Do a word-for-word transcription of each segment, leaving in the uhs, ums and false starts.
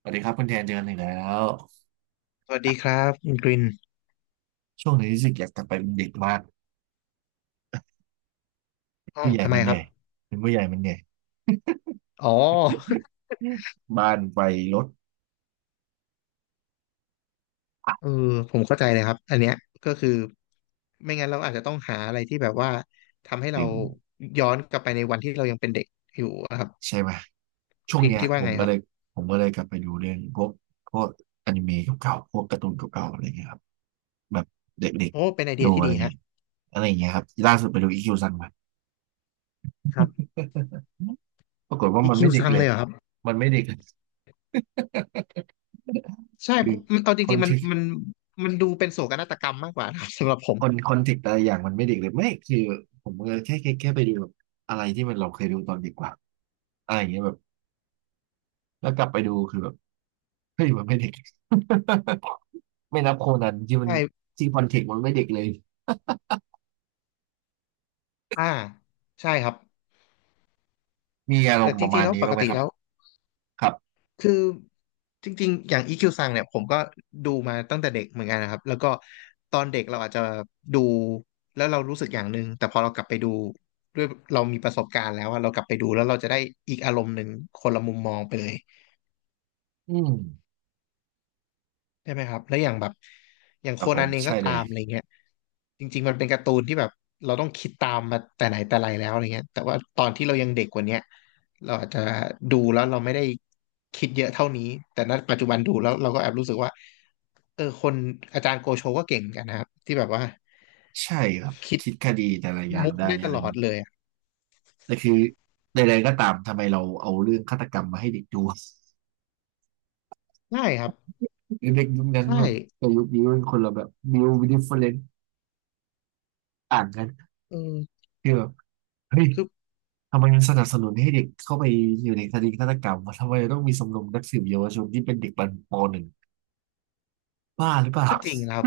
สวัสดีครับคุณแทนเจอกันอีกแล้วสวัสดีคอ่ะรับคุณกรินช่วงนี้รู้สึกอยากกลับไปเป็นเด็กมากอ๋อผู้ใหญ่ทำไมมันเหคนื่รัอบยเป็นผู้ใหญ่มันเหนื่อยอ๋อ บ้านไฟรถเออผมเข้าใจเลยครับอันเนี้ยก็คือไม่งั้นเราอาจจะต้องหาอะไรที่แบบว่าทำให้เราถึงย้อนกลับไปในวันที่เรายังเป็นเด็กอยู่อะครับใช่ไหมคุช่ณวกงรินเนี้ยคิดผว่ามไงก็ครัเลยบผมก็เลยกลับไปดูเรื่องพวกพวกอนิเมะเก่าๆพวกการ์ตูนเก่าๆอะไรเงี้ยครับแบบเด็กโอ้เป็นไอๆเดีดูยที่อะไรดีเงี้ฮะยอะไรอย่างเงี้ยครับล่าสุดไปดูอีคิวซังมาครับปรากฏว่าอีมันคิไม่วเด็กซังเลเลยยเหรอครับมันไม่เด็กเลยใช่เพคือราะมันเอาจคอรินงๆมัเทนกต์มันมันดูเป็นโศกนาฏกรรมมากกว่านะครับสำหรับผม คนคอนเทกต์อะไรอย่างมันไม่เด็กเลยไม่คือผมก็แค่แค่แค่ไปดูแบบอะไรที่มันเราเคยดูตอนเด็กกว่าอะไรอย่างเงี้ยแบบ แล้วกลับไปดูคือแบบเฮ้ยมันไม่เด็ก ไม่นับโคนันที่มันใช่ที่คอนเทกต์มันไม่เด็กเลยอ่าใช่ครับ มีอารแต่มณ์ปจระริมางๆณแล้วนี้ปบ้ากงไหมติครับแล้ว ครับคือจริงๆอย่าง อี คิว ซังเนี่ยผมก็ดูมาตั้งแต่เด็กเหมือนกันนะครับแล้วก็ตอนเด็กเราอาจจะดูแล้วเรารู้สึกอย่างหนึ่งแต่พอเรากลับไปดูด้วยเรามีประสบการณ์แล้วว่าเรากลับไปดูแล้วเราจะได้อีกอารมณ์หนึ่งคนละมุมมองไปเลยอืมได้ไหมครับแล้วอย่างแบบอย่างคโครับผนัมนเองใช่ก็เลตายมอะไรเงี้ยจริงๆมันเป็นการ์ตูนที่แบบเราต้องคิดตามมาแต่ไหนแต่ไรแล้วอะไรเงี้ยแต่ว่าตอนที่เรายังเด็กกว่าเนี้ยเราอาจจะดูแล้วเราไม่ได้คิดเยอะเท่านี้แต่ณปัจจุบันดูแล้วเราก็แอบรู้สึกว่า เออคนอาจารย์โกโชก็เก่งเหมือนกันนะครับที่แบบว่าใช่ครับคิดคิดคดีแต่ละอย่างมุกได้ได้ตอะไรอลย่าองดนี้เลยอะแต่คือใดๆก็ตามทำไมเราเอาเรื่องฆาตกรรมมาให้เด็กดู ใช่ครับเด็กยุคนั้นใช่แบบกับยุคนี้เป็นคนละแบบบิวดิฟเฟอเรนต์ต่างกันเออคือแบบเฮ้ยคือทำไมมันสนับสนุนให้เด็กเข้าไปอยู่ในคดีฆาตกรรมวะทำไมต้องมีสมรมนักสืบเยาวชนที่เป็นเด็กปปหนึ่งบ้าหรือเปล่าก็จริงนะครัคบ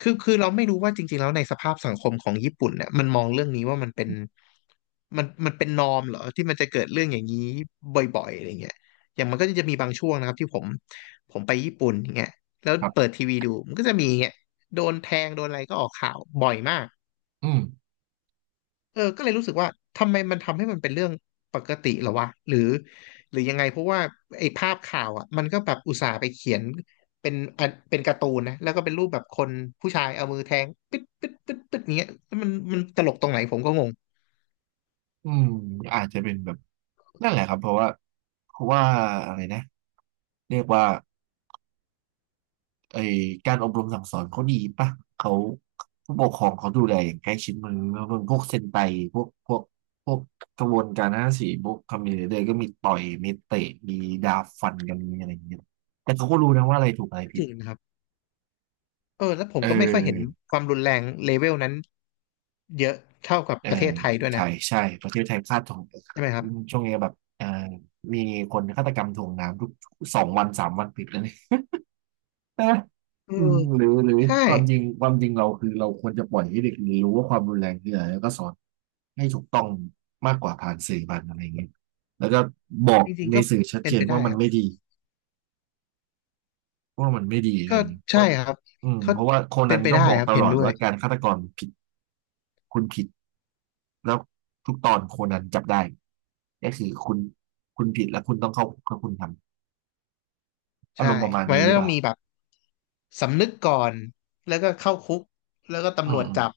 คือคือเราไม่รู้ว่าจริงๆแล้วในสภาพสังคมของญี่ปุ่นเนี่ยมันมองเรื่องนี้ว่ามันเป็นมันมันเป็นนอร์มเหรอที่มันจะเกิดเรื่องอย่างนี้บ่อยๆอะไรเงี้ยอย่างมันก็จะมีบางช่วงนะครับที่ผมผมไปญี่ปุ่นอย่างเงี้ยแล้วรับ เปิดทีวีดูมันก็จะมีเงี้ยโดนแทงโดนอะไรก็ออกข่าวบ่อยมาก อืมเออก็เลยรู้สึกว่าทำไมมันทำให้มันเป็นเรื่องปกติเหรอวะหรือหรือยังไงเพราะว่าไอ้ภาพข่าวอ่ะมันก็แบบอุตส่าห์ไปเขียนเป็นอันเป็นการ์ตูนนะแล้วก็เป็นรูปแบบคนผู้ชายเอามือแทงปึ๊ดปึ๊ดปึ๊ดปึ๊ดอย่างเงี้ยแล้วมันมันตลกตรงไหนผมก็งงอืมอาจจะเป็นแบบนั่นแหละครับเพราะว่าเพราะว่าอะไรนะเรียกว่าไอการอบรมสั่งสอนเขาดีปะเขาผู้ปกครองเขาดูแลอย่างใกล้ชิดมือแล้วพวกเซนไตพวกพวกพวกกระบวนการห้าสี่พวกคามิเนเดอร์ก็มีต่อยมีเตะมีดาบฟันกันมีอะไรอย่างเงี้ยแต่เขาก็รู้นะว่าอะไรถูกอะไรจผิดริงนะครับเออแล้วผมเอก็ไม่ค่อยเห็นอ ความรุนแรงเลเวลนั้นเยอะเท่ากับเออประเทศไทยด้วยใช่นะใช่ประเทศไทยพลาดทองใช่ไหมครัอืบมช่วงนี้แบบเออมีคนฆาตกรรมถ่วงน้ำทุกสองวันสามวันติดแล้วเนี่ย เออเอออืมหรือหรือใช่ความจริงความจริงเราคือเราควรจะปล่อยให้เด็กเรียนรู้ว่าความรุนแรงคืออะไรแล้วก็สอนให้ถูกต้องมากกว่าผ่านสื่อผ่านอะไรอย่างเงี้ยแล้วก็บอกจริงๆในก็สื่อชัดเป็เจนนไปว่าได้มัคนรัไม่บดีว่ามันไม่ดีอะไรก็อย่างเงี้ยก็ใช่ครับอืมเขาเพราะว่าโคเป็นันนไปก็ได้บอกครับตเห็ลนอดด้วย ว่าการฆาตกรผิดคุณผิด แล้วทุกตอนโคนันจับได้ก็คือคุณคุณผิดแล้วคุณต้องเข้าคุกถ้าคุณทำอาใช่รมณ์ประมาณมันนี้ก็หรือเปต้องล่ามีแบบสำนึกก่อนแล้วก็เข้าคุกแล้วก็อืตำรวจมจับ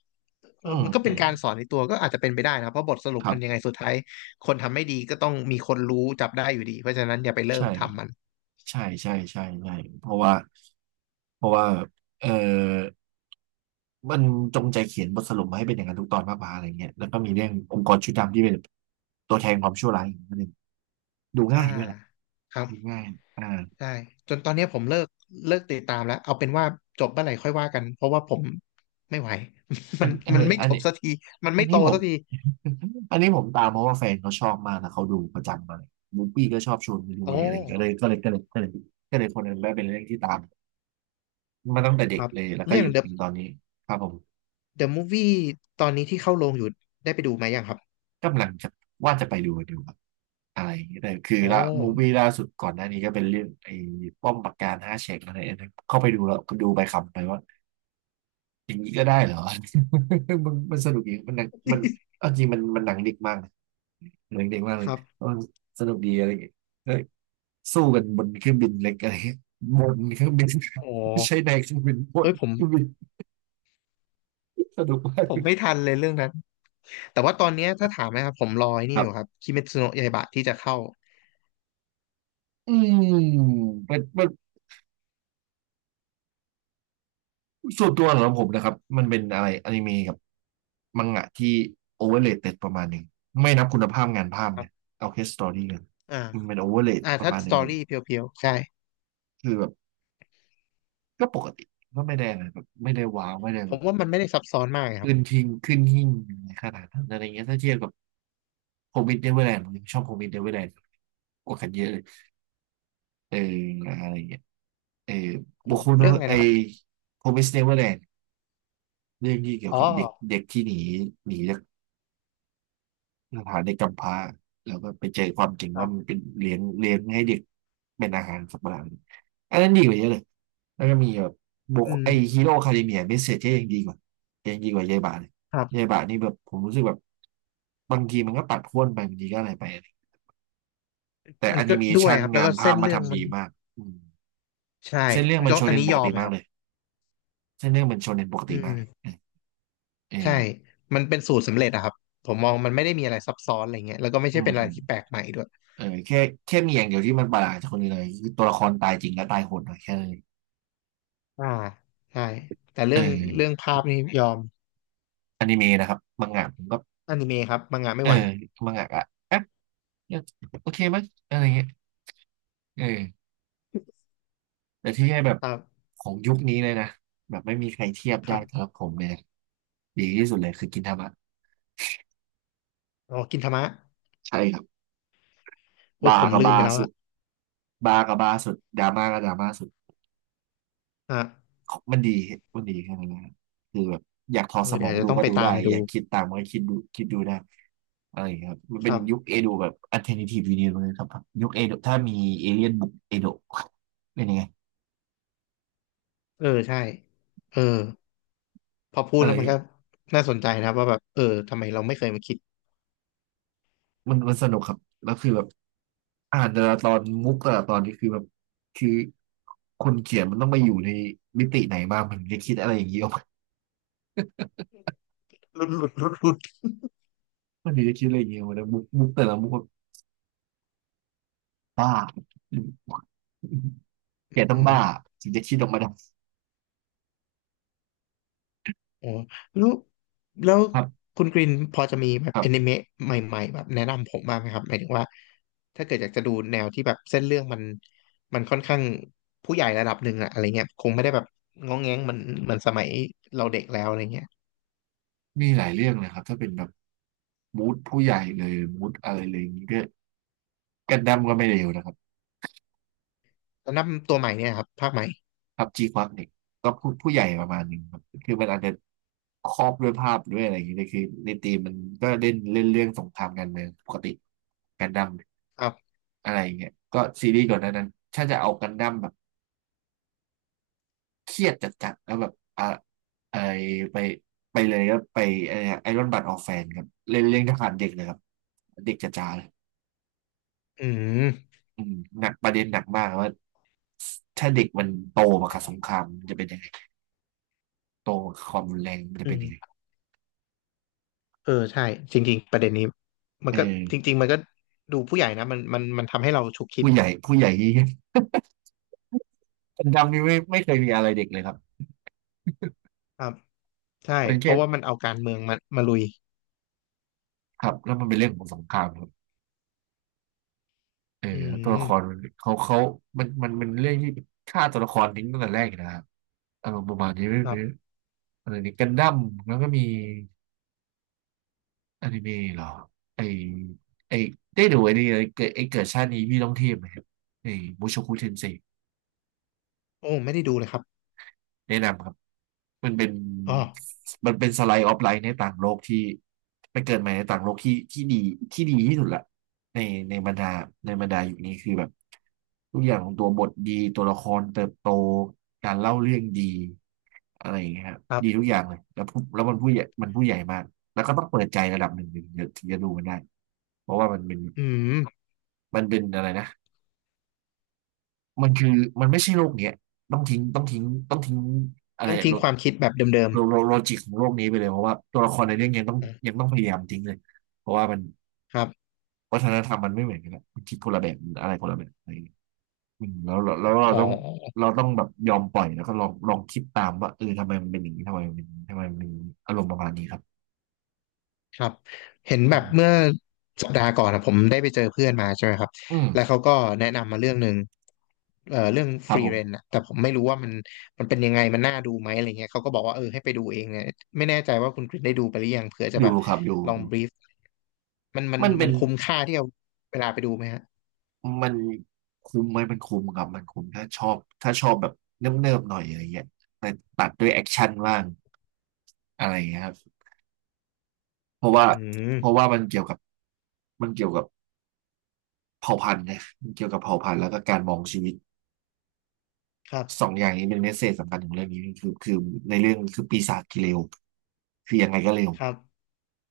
เออือมมันก็อืเป็นมการสอนในตัวก็อาจจะเป็นไปได้นะครับเพราะบทสรุปครัมันยังบไงสุดท้ายคนทำไม่ดีก็ต้องมีคนรู้จับได้อยู่ดีเพราะฉะนั้นอย่าไปเริ่ใช่มทำมันใช่ใช่ใช่ใช่เพราะว่าเพราะว่าเออมันจงใจเขียนบทสรุปมาให้เป็นอย่างนั้นทุกตอนมากกว่าอะไรเงี้ยแล้วก็มีเรื่ององค์กรชุดดำที่เป็นตัวแทนความชั่วร้ายอีกนิดนึงดูอ่าง่ายด้วยแหละครับดูง่ายอ่าใช่จนตอนนี้ผมเลิกเลิกติดตามแล้วเอาเป็นว่าจบเมื่อไหร่ค่อยว่ากันเพราะว่าผมไม่ไหว อัมันนเอมันอไม่อัจน บสักทีมันอัไม่นโตนี้ผม สักที อันนี้ผมตามเพราะว่าแฟนเขาชอบมากนะเขาดูประจำมาเลยมูฟี้ก็ชอบชวนไปดูโอเลยอะไรอย่างเงี้ยก็เลย้ก็เลยก็เลยก็เลยก็เลยคนนั้นได้เป็นเรื่องที่ตามมาตั้งแต่เด็คกรับเลยแล้วก็เรื่อหง ยุด The ถึงตอนนี้ครับผม The Movie ตอนนี้ที่เข้าโรงอยู่ได้ไปดูไหมยังครับ กำลังจะว่าจะไปดูดูครับอะไรอย่างเงี้ยแต่คืออ๋อละมูฟวี่ล่าสุดก่อนหน้านี้ก็เป็นเรื่องไอ้ป้อมปราการห้าแฉกอะไรอันนั้นเข้าไปดูแล้วก็ดูไปขำไปว่าอย่างนี้ก็ได้เหรอ มันมันสนุกดีมันหนังมันเอาจริงมันมันหนังเด็กมากนะหนังเด็กมากเลคยรับเออสนุกดีอะไรอย่างเงี้ย สู้กันบนเครื่องบินเล็กอะไรเงี้ยบนเครื่องบิน อ๋อ ไม่ใช่ในเครื่องบินบนเฮ้ยผมเครื่องบินสนุกมากผมไม่ทันเลยเรื่องนั้นแต่ว่าตอนเนี้ยถ้าถามนะครับผมรอไอ้คนี่รัอยู่คบรับคิเมทสึโนะยาอิบะที่จะเข้าอืมเป็นเป็นส่วนตัวของผมนะครับมันเป็นอะไรอนิเมะกับมังงะที่โอเวอร์เลเต็ดประมาณหนึ่งไม่นับคุณภาพงานภาพครันะบเอาแค่สตอรี่เลยอ่ามันเป็นโอเวอร์เลอ่าประถ้ามาณหสนึ่ตงอแบบรี่เพียวๆใช่คือแบบก็ปกติก็ไม่ได้อะไรแบบไม่ได้ว้าวไม่ได้ผแบมบว่ามันไม่ได้ซับซ้อนมากครัขึ้บนทิ้งขึ้นหิ้งขนาดนั้นอะไรเงี้ยถ้าเทียบกับโฮม e ดเ n เวอร์แลนด์ผมยังชอบโฮม e ดเ n เวอร์แลนด์กว่ากันเยอะเลย เอออะไรเงี้ยเอออ๋บุอคคลเรื่องอะไรไอนะครับโ m มิสเนเวอร์แลนด์เรื่องที่เกี่ยวอ๋อกับเด็กเด็กที่หนีหนีจากสถานเด็กกำพร้าแล้วก็ไปเจอความจริงครัว่ามันบเป็นเลี้ยงเลี้ยงให้เด็กเป็นอาหารสัตว์ประหลาดอันนั้นดีกว่าเยอะเลยแล้วก็มีแบบบุอืคไอมฮีโร่คาเดเมียเมสเซจยังดีกว่ายังดีกว่ายายบาเลยครัยายบบานี่แบบผมรู้สึกแบบบางทีมันก็ปัดพ่วนไปบางทีก็อะไรไปแต่มัแอนก็นิเมด้วยชันครับแล้วงาก็นภาเส้พนมาเรื่องทำมัดีนมากอืมใช่เส้นเรื่องมันต้อโชงอัเนนนนี้ปยกอมติไหมมาคกรับเลย เส้นเรื่องเป็นโชเน็นปกติอืมากมเอใช่อมันเป็นสูตรสำเร็จอะครับผมมองมันไม่ได้มีอะไรซับซ้อนอะไรเงี้ยแล้วก็ไม่อืใช่มเป็นอะอืไรมที่แปลกใหม่ด้วยเออแค่แค่มีอย่างเดียวที่มันประหลาดจากคนอื่นเลยคือตัวละครตายจริงและตายโหดหน่อยแค่นั้นเลยอ่าใช่ แต่เอเรื่อองเรื่องภาพนี่ยอม อนิเมะนะครับมังงะผมก็อนิเมะครับมังงะไม่เอไหวอมังงะอะเอ๊ะโอเคมั้ยอะไรเงี้ยเออแต่ที่ให้แบบครับของยุคนี้เลยนะแบบไม่มีใครเทียบคได้รัสำหบรับผมเลยนะดีที่สุดเลยคือกินทามะอ๋อกินทามะใช่ครับโอ้ยบาผมกับลืมบาไปแล้วสุอะดบากับบาสุดดราม่าก็ดราม่าสุด อ่ะของมันดีมันดีแค่นั้นนะคือแบบอยากถอเอดอสมเดี๋อยงวจะดูต้องก็ไปดูตาได้ มดูอยากคิดตามก็คิดดูคิดดูได้อะไรอย่างเงี้ยครับมันคเป็นรับยุคเอโดะแบบ alternative universe เลยครับยุคเอโดะถ้ามีเอเลี่ยนบุกเอโดะเป็นยังไงเออใช่เออพอพูดเออแล้วมันก็น่าสนใจนะว่าแบบเออทำไมเราไม่เคยมาคิดมันมันสนุกครับแล้วคือแบบอ่านแต่ละตอนมุกแต่ละตอนนี่คือแบบคือคนเขียนมันต้องไปอยู่ในมิติไหนบ้างมันถึงจะคิดอะไรอย่างเงี้ย ออกมาหลุดหลุดหลุดหลุดมันถึงจะคิดอะไรอย่างเงี้ยออกมาแล้วมุกมุกแต่ละมุกแบบบ้า แกต้องอืบ้าม ถึงจะคิดออกมาได้โอ้แล้วแล้วครับคุณกรินพอจะมีแบบครัอนิบ เมะใหม่ๆแบบแนะนำผมบ้างไหมครับหมายถึงว่าถ้าเกิดอยากจะดูแนวที่แบบเส้นเรื่องมันมันค่อนข้างผู้ใหญ่ระดับหนึ่งอะอะไรเงี้ยคงไม่ได้แบบง้องแง้งเหมันเหมันสมัยเราเด็กแล้วอะไรเงี้ยมีหลายเรื่องนะครับถ้าเป็นแบบมูดผู้ใหญ่เลยมูดอะไรเลยอย่างนี้ก็กันดั้มก็ไม่เลวนะครับแล้วนับตัวใหม่เนี่ยครับภาคใหม่พับจีควักเนี่ยก็พูดผู้ใหญ่ประมาณหนึ่งครับคือมันอาจจะครอบด้วยภาพด้วยอะไรอย่างนี้แต่คือในธีมมันก็เล่นเล่นเรื่องสงครามกันเมืองปกติกันดั้มครับอะไรอย่างเงี้ยก็ซีรีส์ก่อนหนานั้นถ้าจะเอากันดั้มแบบเครียดจัดๆแล้วแบบอ่ะไอไปไปเลยก็ไปไอรอนบัตออกแฟนครับเล่นเรื่องทหารเด็กเลยครับเด็กจ๋าๆเลย อืมอืมหนักประเด็นหนักมากว่าถ้าเด็กมันโตมากับสงครามมันจะเป็นยังไงโตมากับความรุนแรงมันจะอืเป็นยังไงมเออใช่จริงๆประเด็นนี้มันเอก็อจริงๆมันก็ดูผู้ใหญ่นะมันมันมันทำให้เราฉุกคิดผู้ใหญ่ผู้ใหญ่ที่คนดำนี่ไม่ไม่เคยมีอะไรเด็กเลยครับครับใช่เป็นเพแค่ราะว่ามันเอาการเมืองมามาลุยครับแล้วมันเป็นเรื่องของสงครามครับเอออืแล้วตัวละครมัมนเขาเขามันมันมันเรื่องที่ฆ่าตัวละครทิ้งตั้งแต่แรกอยู่นะครับอารมณ์ประมาณนี้หครัรืบ ออะไรนี่กันดั้มแล้วก็มีอนิเมะเหรอไอไอได้ดูไอนี่ไอเกิดไอเกิดชาตินี้พี่ต้องเทียบไหมครับไอบูโชคุเทนเซ โอ้ไม่ได้ดูเลยครับแนะนำครับมันเป็นอ๋อมันเป็นสไลด์ออฟไลน์ในต่างโลกที่ไปเกิดใหม่ในต่างโลกที่ที่ดีที่ดีที่สุดละในในบรรดาในบรรดาอยู่นี้คือแบบทุกอย่างของตัวบทดีตัวละครเติบโตการเล่าเรื่องดีอะไรอย่างเงี้ยครับครัดีทุกบอย่างเลยแล้วผู้แล้วมันผู้ใหญ่มันผู้ใหญ่มากแล้วก็ต้องเปิดใจระดับหนึ่งถึงจะถึงจะดูมันได้เพราะว่ามันเป็นอืมมันเป็นอะไรนะมันคือมันไม่ใช่โลกเนี้ยต้องทิ้งต้องทิ้งต้องทิ้งอะไรต้องทิ้ลงด ความคิดแบบเดิมโลโลโลจิกของโลกนี้ไปเลยเพราะว่าตัวละครในเรื่องยังต้องๆอ่ะยังต้องพยายามทิ้งเลยเพราะว่ามันครับวัฒนธรรมมันไม่เหมือนกันละมันคิดคนละแบบมันอะไรคนละแบบอะไรอย่างเงี้ยอืมแล้วแล้วแล้วเราอ๋ต้องอเราต้องแบบยอมปล่อยแล้วก็ลองลองคิดตามว่าเออทำไมมันเป็นอย่างนี้ทำไมมันเป็นทำไมมันมีอารมณ์ประมาณนี้ครับครับเห็นแบอืบเมื่อมสัปดาห์ก่อนนะผมได้ไปเจอเพื่อนมาใช่ไหมครับอืแล้วมเขาก็แนะนำมาเรื่องหนึ่งเอ่อเรื่องคฟรับรีผเรนมอะแต่ผมไม่รู้ว่ามันมันเป็นยังไงมันน่าดูไหมอะไรเงี้ยเขาก็บอกว่าเออให้ไปดูเองเนี่ยไม่แน่ใจว่าคุณกริชได้ดูไปหรือยังเผื่อจะแบดูบครับดูลองดูบรีฟมันมันมันเป็มันนคุ้มค่าที่เอาเวลาไปดูไหมฮะมันคุ้มไหมมันคุ้มครับมันคุ้มถ้าชอบถ้าชอบแบบเนิบๆหน่อยอะไรเงี้ยแต่ตัดด้วยแอคชั่นบ้างอะไรเงี้ยครับเพราะว่าอืมเพราะว่ามันเกี่ยวกับ มันเกี่ยวกับเผ่าพันธุ์นะมันเกี่ยวกับเผ่าพันธุ์แล้วก็การมองชีวิตครัสองบอย่างนี้เป็นเมสเซจสำคัญของเรื่องนี้คือคือในเรื่องคือปีศาจกิเลวคือยังไงก็เร็วครับ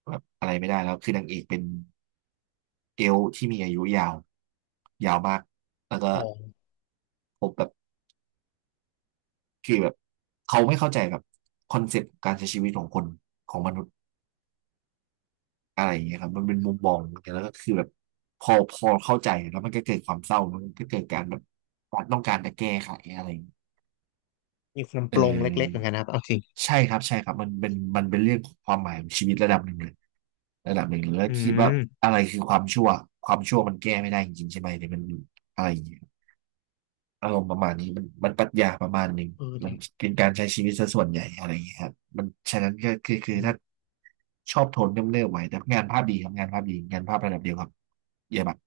แบบอะไรไม่ได้แล้วคือนางเอกเป็นเอลฟ์ที่มีอายุยาวยาวมากแล้วก็อ๋อ พบแบบคือแบบเขาไม่เข้าใจแบบคอนเซปต์การใช้ชีวิตของคนของมนุษย์อะไรอย่างเงี้ยครับมันเป็นมุมมองแล้วก็คือแบบพอพอเข้าใจแล้วมันก็เกิดความเศร้ามันก็เกิดการแบบต้องการจะแก้ไขอะไรอย่างเงี้ย มีความเอปลงเล็กๆเหมืออนกันนะครับเอาจิใช่ครับใช่ครับมันเป็นมันเป็นเรื่องของความหมายของชีวิตระดับหนึ่งเลยระดับหนึ่งเลยแล้วอืคิดว่ามอะไรคือความชั่วความชั่วมันแก้ไม่ได้จริงๆใช่ไหมหรือมันอะไรอย่างเงี้ยอารมณ์ประมาณนี้มันมันปรัชญาประมาณหนึ่งเออมัดินเป็นการใช้ชีวิตซะส่วนใหญ่อะไรอย่างเงี้ยครับมันฉะนั้นก็คือคืออถ้ามชอบโทนเนิบๆไว้แต่งานภาพดีครับงานภาพดีงานภาพระดับเดียวครับเยี่ยมมาก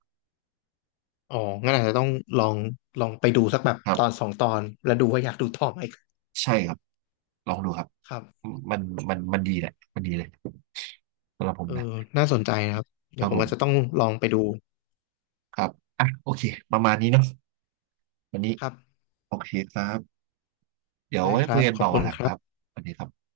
อ๋อ งั้นอาจจะต้องลองลองไปดูสักแบบครัตอนบสองตอนแล้วดูว่าอยากดูต่อไหมใช่ครับลองดูครับครับมันมันมันดีแหละมันดีเลยสำหรับผมเออนะน่าสนใจนะครับ คเดี๋ยรัวบผผมอาจจะต้ม องลองไปดูครับ อ่ะ โอเคประมาณนี้เนาะวันนี้ ครับโอเคครับ เดี๋ยวได้ไว้คคุรัยบ กันขอต่บอวัคุนณหลังคครัรับ บวันนี้ครับ